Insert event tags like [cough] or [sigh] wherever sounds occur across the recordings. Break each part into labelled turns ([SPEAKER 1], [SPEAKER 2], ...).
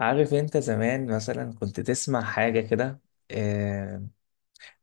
[SPEAKER 1] عارف انت زمان مثلا كنت تسمع حاجة كده. آه.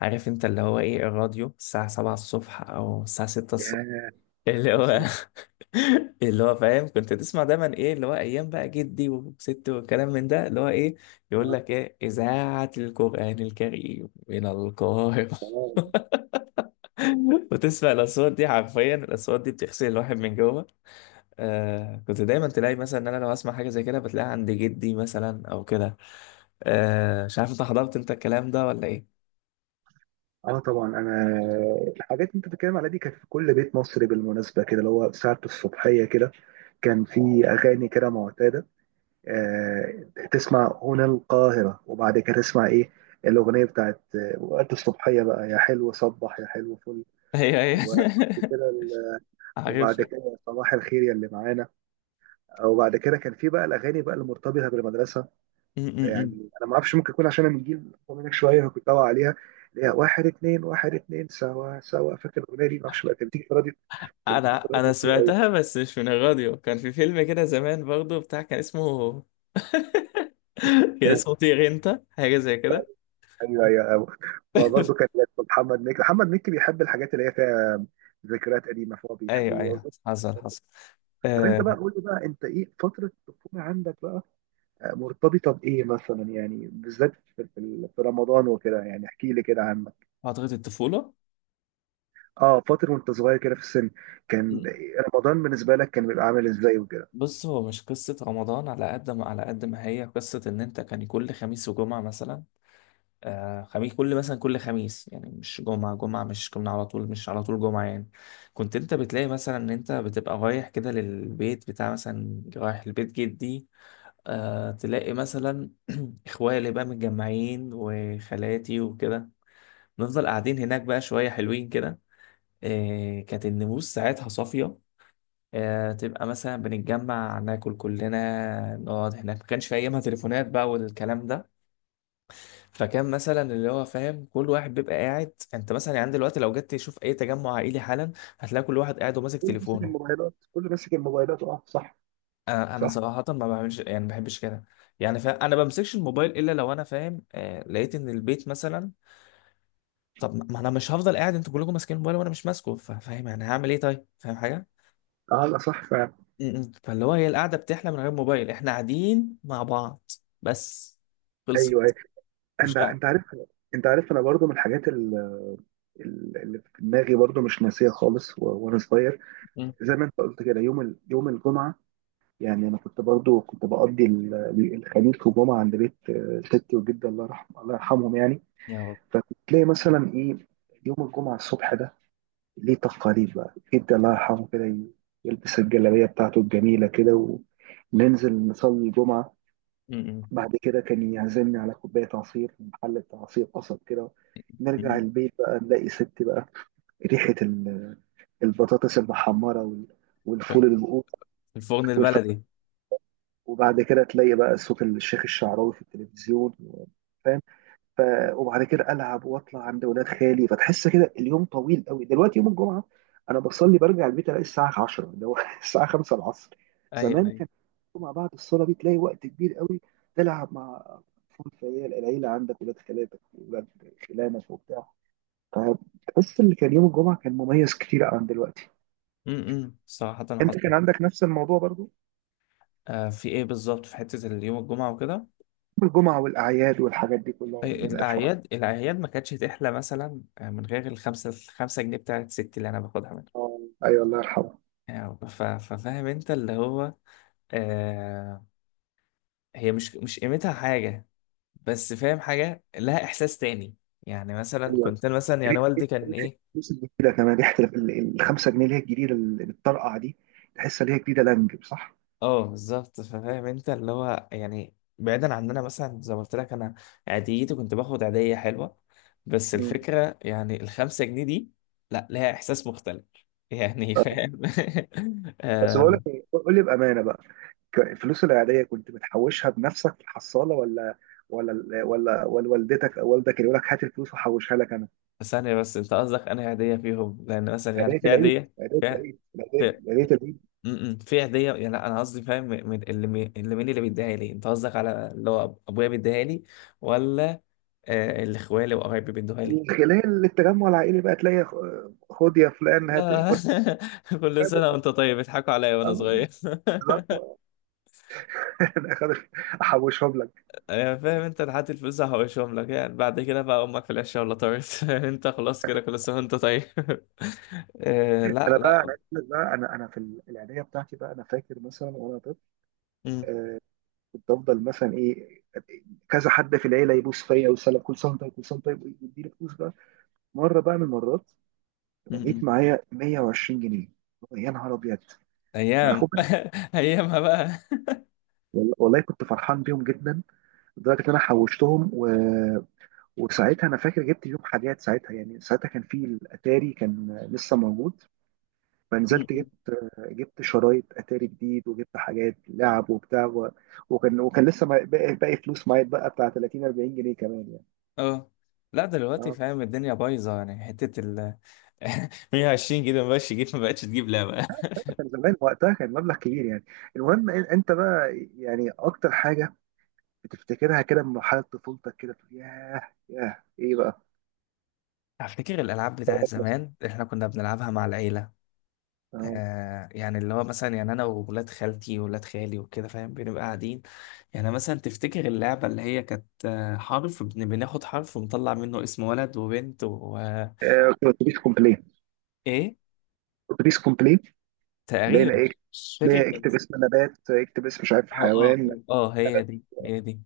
[SPEAKER 1] عارف انت اللي هو ايه الراديو الساعة سبعة الصبح او الساعة ستة الصبح
[SPEAKER 2] ياه،
[SPEAKER 1] اللي
[SPEAKER 2] يا
[SPEAKER 1] هو.
[SPEAKER 2] سلام.
[SPEAKER 1] [laughs] اللي هو فاهم كنت تسمع دايما ايه اللي هو ايام بقى جدي وستي والكلام من ده اللي هو ايه يقول
[SPEAKER 2] اه
[SPEAKER 1] لك ايه اذاعة القرآن الكريم من القاهرة. [laughs]
[SPEAKER 2] اه
[SPEAKER 1] وتسمع الاصوات دي حرفيا الاصوات دي بتغسل الواحد من جوه. آه كنت دايما تلاقي مثلا ان انا لو اسمع حاجه زي كده بتلاقيها عند جدي مثلا او كده. آه مش عارف انت حضرت انت الكلام ده ولا ايه.
[SPEAKER 2] طبعا انا الحاجات اللي انت بتتكلم عليها دي كانت في كل بيت مصري، بالمناسبه كده، اللي هو ساعه الصبحيه كده. كان في اغاني كده معتاده. تسمع هنا القاهره، وبعد كده تسمع، ايه، الاغنيه بتاعت، وقت الصبحيه بقى، يا حلو صبح يا حلو فل.
[SPEAKER 1] [laughs] هي هي.
[SPEAKER 2] وبعد كده ال-
[SPEAKER 1] [laughs] عارف.
[SPEAKER 2] وبعد كده صباح الخير يا اللي معانا. وبعد كده كان في بقى الاغاني بقى المرتبطه بالمدرسه.
[SPEAKER 1] م.
[SPEAKER 2] يعني انا ما اعرفش، ممكن يكون عشان انا من جيل اكبر منك شويه كنت داوي عليها، اللي هي واحد اتنين واحد اتنين سوا سوا، فاكر الاغنيه دي؟ ما اعرفش بقى، كانت بتيجي في الراديو، كانت بتيجي في
[SPEAKER 1] انا
[SPEAKER 2] الراديو
[SPEAKER 1] انا
[SPEAKER 2] كتير قوي.
[SPEAKER 1] سمعتها بس مش من الراديو كان في فيلم كده زمان برضو بتاع كان اسمه. [laughs] كان اسمه
[SPEAKER 2] [laughs]
[SPEAKER 1] طير انت حاجه زي كده.
[SPEAKER 2] ايوه، ايوه، أيوة. برضه كان
[SPEAKER 1] [laughs]
[SPEAKER 2] محمد مكي بيحب الحاجات اللي هي فيها ذكريات قديمه، فهو بيحب
[SPEAKER 1] ايوه ايوه
[SPEAKER 2] يوظف.
[SPEAKER 1] حصل حصل.
[SPEAKER 2] طب انت
[SPEAKER 1] آه.
[SPEAKER 2] بقى قول لي بقى، انت ايه فتره الطفوله عندك بقى مرتبطه بايه مثلا؟ يعني بالذات في رمضان وكده، يعني احكي لي كده عنك.
[SPEAKER 1] فتره الطفوله.
[SPEAKER 2] اه، فتره وانت صغير كده في السن، كان رمضان بالنسبه لك كان بيبقى عامل ازاي وكده؟
[SPEAKER 1] بص هو مش قصة رمضان على قد ما على قد ما هي قصة إن أنت كان كل خميس وجمعة مثلا. آه خميس كل مثلا كل خميس يعني مش جمعة جمعة مش كنا على طول مش على طول جمعة يعني كنت أنت بتلاقي مثلا إن أنت بتبقى رايح كده للبيت بتاع مثلا رايح لبيت جدي. آه تلاقي مثلا إخوالي اللي بقى متجمعين وخالاتي وكده نفضل قاعدين هناك بقى شوية حلوين كده. آه كانت النفوس ساعتها صافية. آه، تبقى مثلا بنتجمع ناكل كلنا نقعد هناك ما كانش في ايامها تليفونات بقى والكلام ده. فكان مثلا اللي هو فاهم كل واحد بيبقى قاعد انت مثلا يعني دلوقتي لو جيت تشوف اي تجمع عائلي حالا هتلاقي كل واحد قاعد وماسك
[SPEAKER 2] كله ماسك
[SPEAKER 1] تليفونه.
[SPEAKER 2] الموبايلات، كله ماسك الموبايلات، اه صح.
[SPEAKER 1] انا
[SPEAKER 2] صح.
[SPEAKER 1] صراحه ما بعملش يعني ما بحبش كده. يعني فا انا بمسكش الموبايل الا لو انا فاهم آه لقيت ان البيت مثلا طب ما انا مش هفضل قاعد انتوا كلكم ماسكين الموبايل وانا مش ماسكه فاهم يعني هعمل ايه طيب فاهم حاجه.
[SPEAKER 2] اه، لا، صح فعلا.
[SPEAKER 1] م-م. فاللي هو هي القعده بتحلى من غير موبايل احنا قاعدين مع بعض. بس خلصت
[SPEAKER 2] ايوه، ايوه.
[SPEAKER 1] مش
[SPEAKER 2] انت
[SPEAKER 1] قاعد.
[SPEAKER 2] انت عارف انت عارف انا برضو من الحاجات اللي في دماغي برضو مش ناسيه خالص. و وانا صغير،
[SPEAKER 1] م.
[SPEAKER 2] زي ما انت قلت كده، يوم يوم الجمعه يعني، انا كنت برضو كنت بقضي الخميس والجمعه عند بيت، تيتي وجدي الله يرحمه، الله يرحمهم يعني.
[SPEAKER 1] يا رب.
[SPEAKER 2] فتلاقي مثلا ايه، يوم الجمعه الصبح ده ليه تقاليد بقى، جدي الله يرحمه كده يلبس الجلابية بتاعته الجميلة كده، وننزل نصلي الجمعة.
[SPEAKER 1] م-م.
[SPEAKER 2] بعد كده كان يعزمني على كوباية عصير من محل بتاع عصير قصب كده. نرجع
[SPEAKER 1] م-م.
[SPEAKER 2] البيت بقى نلاقي ستي بقى ريحة البطاطس المحمرة والفول المقوط
[SPEAKER 1] في الفرن
[SPEAKER 2] والف...
[SPEAKER 1] البلدي.
[SPEAKER 2] وبعد كده تلاقي بقى صوت الشيخ الشعراوي في التلفزيون. ف... وبعد كده العب واطلع عند ولاد خالي، فتحس كده اليوم طويل قوي. دلوقتي يوم الجمعه انا بصلي برجع البيت الاقي الساعه 10، اللي هو [laughs] الساعه 5 العصر.
[SPEAKER 1] ايوه
[SPEAKER 2] زمان
[SPEAKER 1] ايوه.
[SPEAKER 2] كان الجمعه بعد الصلاه دي تلاقي وقت كبير قوي، تلعب مع اطفال في العيله عندك، ولاد خالاتك، ولاد خلانك وبتاع. فتحس ان كان يوم الجمعه كان مميز كتير عن دلوقتي.
[SPEAKER 1] م-م. صراحه
[SPEAKER 2] انت
[SPEAKER 1] حصل.
[SPEAKER 2] كان عندك نفس الموضوع برضو؟
[SPEAKER 1] آه في ايه بالظبط في حته اليوم الجمعه وكده.
[SPEAKER 2] يوم الجمعه والاعياد والحاجات دي كلها
[SPEAKER 1] إيه،
[SPEAKER 2] الفرح.
[SPEAKER 1] الاعياد الاعياد ما كانتش تحلى مثلا آه، من غير الخمسه الخمسه جنيه بتاعت ستي اللي انا باخدها منها.
[SPEAKER 2] ايوه، الله يرحمه.
[SPEAKER 1] يعني ف- ففاهم انت اللي هو آه. هي مش قيمتها حاجه بس فاهم حاجة لها إحساس تاني. يعني مثلا كنت أنا مثلا يعني
[SPEAKER 2] ريحه،
[SPEAKER 1] والدي
[SPEAKER 2] ريحة
[SPEAKER 1] كان إيه.
[SPEAKER 2] الفلوس الجديده كمان، ريحه الخمسة جنيه اللي هي الجديده اللي بتطرقع دي، تحس ان هي جديده لانج، صح؟
[SPEAKER 1] أه بالظبط فاهم أنت اللي هو يعني بعيدا عننا مثلا زي ما قلت لك أنا عاديتي كنت باخد عادية حلوة. بس
[SPEAKER 2] مم.
[SPEAKER 1] الفكرة يعني الخمسة جنيه دي لا لها إحساس مختلف. يعني [laughs]
[SPEAKER 2] آه.
[SPEAKER 1] فاهم.
[SPEAKER 2] بس
[SPEAKER 1] آه،
[SPEAKER 2] بقول لك إيه، قول لي بامانه بقى، الفلوس العاديه كنت بتحوشها بنفسك في الحصاله، ولا ولا ال- ولا ولا والدتك او والدك اللي يقول لك هات الفلوس وحوشها لك انا؟
[SPEAKER 1] ثانية بس أنت قصدك أنا عادية فيهم لأن مثلا يعني
[SPEAKER 2] عيدية
[SPEAKER 1] في
[SPEAKER 2] العيد
[SPEAKER 1] عادية.
[SPEAKER 2] عيدية
[SPEAKER 1] في
[SPEAKER 2] العيد عيدية عيدية العيد.
[SPEAKER 1] في هديه يعني لا انا قصدي فاهم من اللي اللي مين اللي بيديها لي انت قصدك على اللي هو ابويا بيديها لي ولا آه، اللي اخوالي وقرايبي بيدوها لي.
[SPEAKER 2] من خلال التجمع العائلي بقى تلاقي، خد يا فلان، هات،
[SPEAKER 1] لا.
[SPEAKER 2] خد.
[SPEAKER 1] [laughs] كل سنه
[SPEAKER 2] هات.
[SPEAKER 1] وانت طيب بيضحكوا عليا وانا
[SPEAKER 2] آه،
[SPEAKER 1] صغير. [laughs]
[SPEAKER 2] بالظبط. [laughs] انا أخد- احوشهم.
[SPEAKER 1] أيوة، فاهم انت لحد الفلوس هحوشهم لك يعني بعد كده بقى امك في العشاء ولا طارت. [laughs] انت خلاص كده كل سنه وانت طيب. [laughs] آه، لا
[SPEAKER 2] انا بقى، انا
[SPEAKER 1] لا.
[SPEAKER 2] عايز أقول لك بقى، انا في العيديه بتاعتي بقى، انا فاكر مثلا وانا طفل
[SPEAKER 1] امم.
[SPEAKER 2] كنت افضل مثلا ايه، كذا حد في العيله يبوس فيا ويسلم، كل سنه وأنت طيب، كل سنه وأنت طيب، ويديني فلوس بقى. مره بقى من المرات لقيت
[SPEAKER 1] امم.
[SPEAKER 2] معايا 120 جنيه. يا نهار ابيض، ما انا
[SPEAKER 1] ايام.
[SPEAKER 2] خد بالك.
[SPEAKER 1] [laughs] ايامها بقى.
[SPEAKER 2] والله كنت فرحان بيهم جدا، لدرجه ان انا حوشتهم و... وساعتها انا فاكر جبت بيهم حاجات، ساعتها يعني، ساعتها كان في الاتاري، كان لسه موجود، فنزلت
[SPEAKER 1] [laughs]
[SPEAKER 2] جبت، جبت شرايط اتاري جديد، وجبت حاجات لعب وبتاع. وكان لسه باقي، باقي فلوس معايا بقى بتاع 30، 40 جنيه كمان يعني.
[SPEAKER 1] اه لا دلوقتي
[SPEAKER 2] اه،
[SPEAKER 1] فاهم الدنيا بايظه يعني حته ال. [laughs] 120 جيجا ما بقتش تجيب ما بقتش تجيب لعبه.
[SPEAKER 2] كان زمان وقتها كان مبلغ كبير يعني. المهم انت بقى، يعني اكتر حاجه بتفتكرها كده من مرحله طفولتك كده، تقول ياه، ياه ايه بقى؟
[SPEAKER 1] [laughs] افتكر الالعاب بتاعت زمان احنا كنا بنلعبها مع العيله.
[SPEAKER 2] اه،
[SPEAKER 1] آه يعني اللي هو مثلا يعني انا وولاد خالتي وولاد خالي وكده فاهم بنبقى قاعدين. يعني مثلا تفتكر اللعبه اللي هي كانت آه، حرف بناخد حرف ونطلع منه اسم ولد وبنت و آه،
[SPEAKER 2] اتوبيس كومبلين.
[SPEAKER 1] ايه
[SPEAKER 2] اتوبيس كومبلين، لقينا
[SPEAKER 1] تقريبا
[SPEAKER 2] ايه،
[SPEAKER 1] مش فاكر
[SPEAKER 2] ليه،
[SPEAKER 1] كان
[SPEAKER 2] اكتب اسم
[SPEAKER 1] اسمها.
[SPEAKER 2] نبات، اكتب اسم، مش عارف،
[SPEAKER 1] اه اه.
[SPEAKER 2] حيوان.
[SPEAKER 1] اه هي دي هي دي.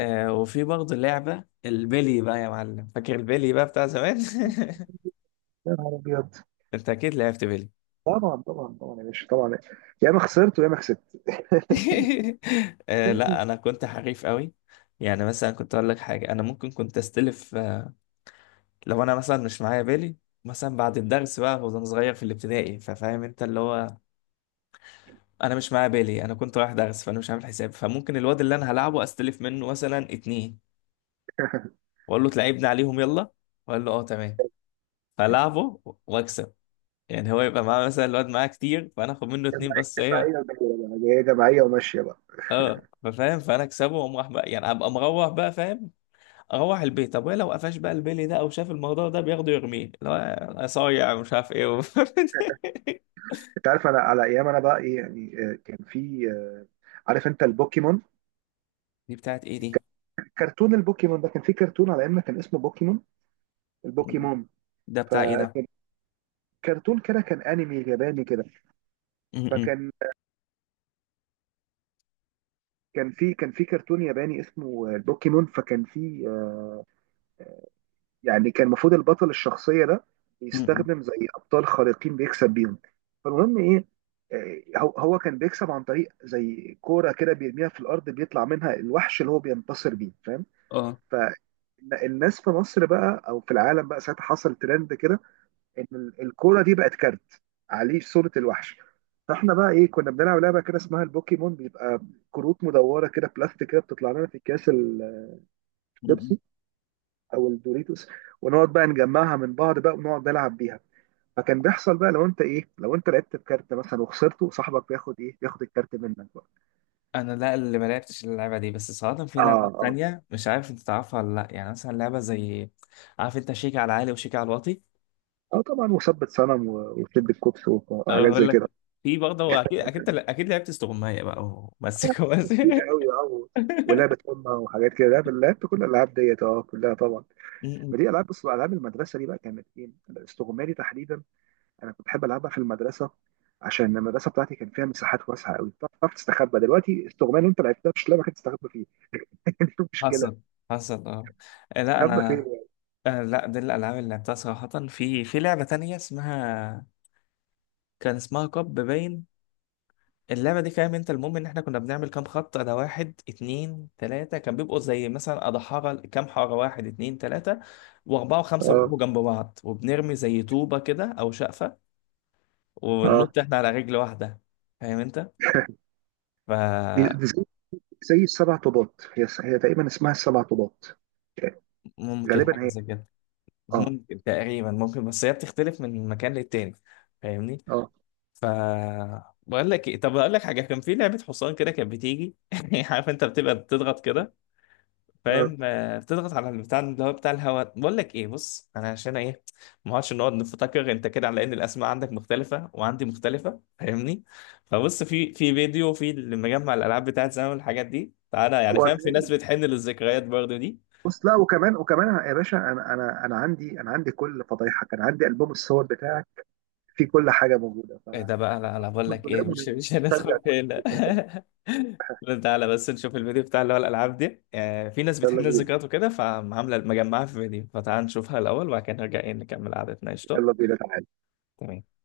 [SPEAKER 1] آه وفي برضه لعبة البيلي بقى يا معلم فاكر البيلي بقى بتاع زمان.
[SPEAKER 2] يا نهار ابيض.
[SPEAKER 1] [laughs] انت اكيد لعبت بيلي.
[SPEAKER 2] طبعا، طبعا، طبعا يا باشا، طبعا. يا اما خسرت ويا اما كسبت.
[SPEAKER 1] [laughs] آه لا
[SPEAKER 2] جماعية.
[SPEAKER 1] انا كنت حريف قوي. يعني مثلا كنت اقول لك حاجة انا ممكن كنت استلف آه، لو انا مثلا مش معايا بيلي مثلا بعد الدرس بقى وانا صغير في الابتدائي ففاهم انت اللي هو انا مش معايا بيلي انا كنت رايح درس فانا مش عامل حساب فممكن الواد اللي انا هلعبه استلف منه مثلا اتنين واقول له تلعبني عليهم يلا واقول له اه تمام فلعبه واكسب. يعني هو يبقى معاه مثلا الواد معاه كتير فانا اخد منه اتنين بس ايه.
[SPEAKER 2] جماعية ودايرة بقى هي، جماعية وماشية بقى.
[SPEAKER 1] اه ففاهم فانا اكسبه واقوم راح بقى يعني ابقى مروح بقى فاهم اروح البيت. طب ولو قفش بقى البيلي ده او شاف الموضوع ده بياخده يرميه اللي هو انا صايع مش عارف ايه و... [laughs]
[SPEAKER 2] انت عارف انا على ايام انا بقى ايه يعني، كان في، عارف انت البوكيمون؟
[SPEAKER 1] دي بتاعت ايه دي.
[SPEAKER 2] كرتون البوكيمون ده، كان في كرتون على ايامنا كان اسمه بوكيمون، البوكيمون.
[SPEAKER 1] ده بتاع ايه ده.
[SPEAKER 2] فكان كرتون كده، كان انمي ياباني كده.
[SPEAKER 1] م-م.
[SPEAKER 2] فكان، كان في كرتون ياباني اسمه البوكيمون. فكان في، يعني كان المفروض البطل الشخصية ده
[SPEAKER 1] م-م.
[SPEAKER 2] بيستخدم زي أبطال خارقين بيكسب بيهم. فالمهم إيه، هو هو كان بيكسب عن طريق زي كورة كده، بيرميها في الأرض بيطلع منها الوحش اللي هو بينتصر بيه، فاهم؟
[SPEAKER 1] اه.
[SPEAKER 2] فالناس في مصر بقى، أو في العالم بقى، ساعتها حصل ترند كده، إن الكورة دي بقت كارت عليه صورة الوحش. فاحنا بقى ايه، كنا بنلعب لعبه كده اسمها البوكيمون، بيبقى كروت مدوره كده، بلاستيك كده، بتطلع لنا في اكياس
[SPEAKER 1] م-م.
[SPEAKER 2] الشيبسي او الدوريتوس، ونقعد بقى نجمعها من بعض بقى، ونقعد نلعب بيها. فكان بيحصل بقى لو انت ايه، لو انت لعبت بكارت مثلا وخسرته، صاحبك بياخد ايه، بياخد الكارت منك بقى.
[SPEAKER 1] انا لا اللي ما لعبتش اللعبه دي بس صراحه في
[SPEAKER 2] اه،
[SPEAKER 1] العاب
[SPEAKER 2] اه.
[SPEAKER 1] تانية مش عارف انت تعرفها ولا لا يعني مثلا لعبه زي عارف انت شيك على عالي وشيك على الواطي.
[SPEAKER 2] اه، طبعا، وثبت صنم، وشد الكوبس،
[SPEAKER 1] أنا
[SPEAKER 2] وحاجات
[SPEAKER 1] بقول
[SPEAKER 2] زي كده.
[SPEAKER 1] لك في برضه هو اكيد اكيد اكيد لعبت استغماية بقى
[SPEAKER 2] آه،
[SPEAKER 1] ومسك
[SPEAKER 2] كتير
[SPEAKER 1] ومسك.
[SPEAKER 2] قوي اه.
[SPEAKER 1] [laughs]
[SPEAKER 2] ولعبة أمة وحاجات كده، لعبت كل الألعاب ديت، اه، كلها طبعا. ما دي ألعاب، بص، ألعاب المدرسة دي بقى كانت إيه، الاستغمالي تحديدا، أنا كنت بحب ألعبها في المدرسة، عشان المدرسه بتاعتي كان فيها مساحات واسعه قوي بتعرف تستخبى. دلوقتي استغمال انت لعبتها؟ مش لعبه كانت تستخبى فيها انت، شوف مشكله،
[SPEAKER 1] حصل حصل اه. آه، لا
[SPEAKER 2] استخبى فين
[SPEAKER 1] انا
[SPEAKER 2] يعني.
[SPEAKER 1] آه، لا دي الالعاب اللي لعبتها صراحه. في لعبه تانية اسمها كان اسمها كاب باين. اللعبه دي فاهم انت المهم ان احنا كنا بنعمل كام خط ده واحد اتنين تلاته كان بيبقوا زي مثلا اضحاره كام حاره واحد اتنين تلاته واربعه وخمسه
[SPEAKER 2] اه،
[SPEAKER 1] بيبقوا جنب بعض وبنرمي زي طوبه كده او شقفه
[SPEAKER 2] اه،
[SPEAKER 1] وننط احنا على رجل واحده فاهم انت
[SPEAKER 2] دي,
[SPEAKER 1] ف.
[SPEAKER 2] دي زي، زي السبع طوبات. هي هي تقريبا اسمها السبع طوبات.
[SPEAKER 1] ممكن
[SPEAKER 2] غالبا
[SPEAKER 1] حاجة
[SPEAKER 2] هي.
[SPEAKER 1] زي كده.
[SPEAKER 2] اه،
[SPEAKER 1] ممكن تقريبا ممكن بس هي بتختلف من مكان للتاني فاهمني
[SPEAKER 2] اه،
[SPEAKER 1] ف. بقول لك ايه طب اقول لك حاجه كان في لعبه حصان كده كانت بتيجي. [laughs] عارف انت بتبقى بتضغط كده
[SPEAKER 2] اه،
[SPEAKER 1] فاهم آه، بتضغط على البتاع اللي هو بتاع الهواء. بقول لك ايه بص انا عشان ايه ما اقعدش نقعد نفتكر انت كده على ان الاسماء عندك مختلفه وعندي مختلفه فاهمني. فبص في فيديو في اللي مجمع الالعاب بتاعت زمان والحاجات دي تعالى يعني فاهم في
[SPEAKER 2] وأنا-
[SPEAKER 1] ناس بتحن للذكريات برضه دي.
[SPEAKER 2] بص، لا، وكمان، وكمان يا باشا، انا، انا عندي كل فضايحك، انا عندي البوم الصور بتاعك فيه كل حاجه موجوده، ف
[SPEAKER 1] ايه ده بقى لا لا بقول لك ايه
[SPEAKER 2] الدولاب،
[SPEAKER 1] مش
[SPEAKER 2] ونسترجع
[SPEAKER 1] هندخل
[SPEAKER 2] كل
[SPEAKER 1] في هنا. [laughs]
[SPEAKER 2] حاجة.
[SPEAKER 1] لا، تعالى بس نشوف الفيديو بتاع اللي هو الالعاب دي آه، في ناس
[SPEAKER 2] يلا
[SPEAKER 1] بتحن
[SPEAKER 2] بينا،
[SPEAKER 1] الذكريات وكده فعامله مجمعها في فيديو فتعال نشوفها الاول وبعد كده نرجع ايه نكمل قعدتنا قشطه.
[SPEAKER 2] يلا بينا، تعالى.
[SPEAKER 1] تمام.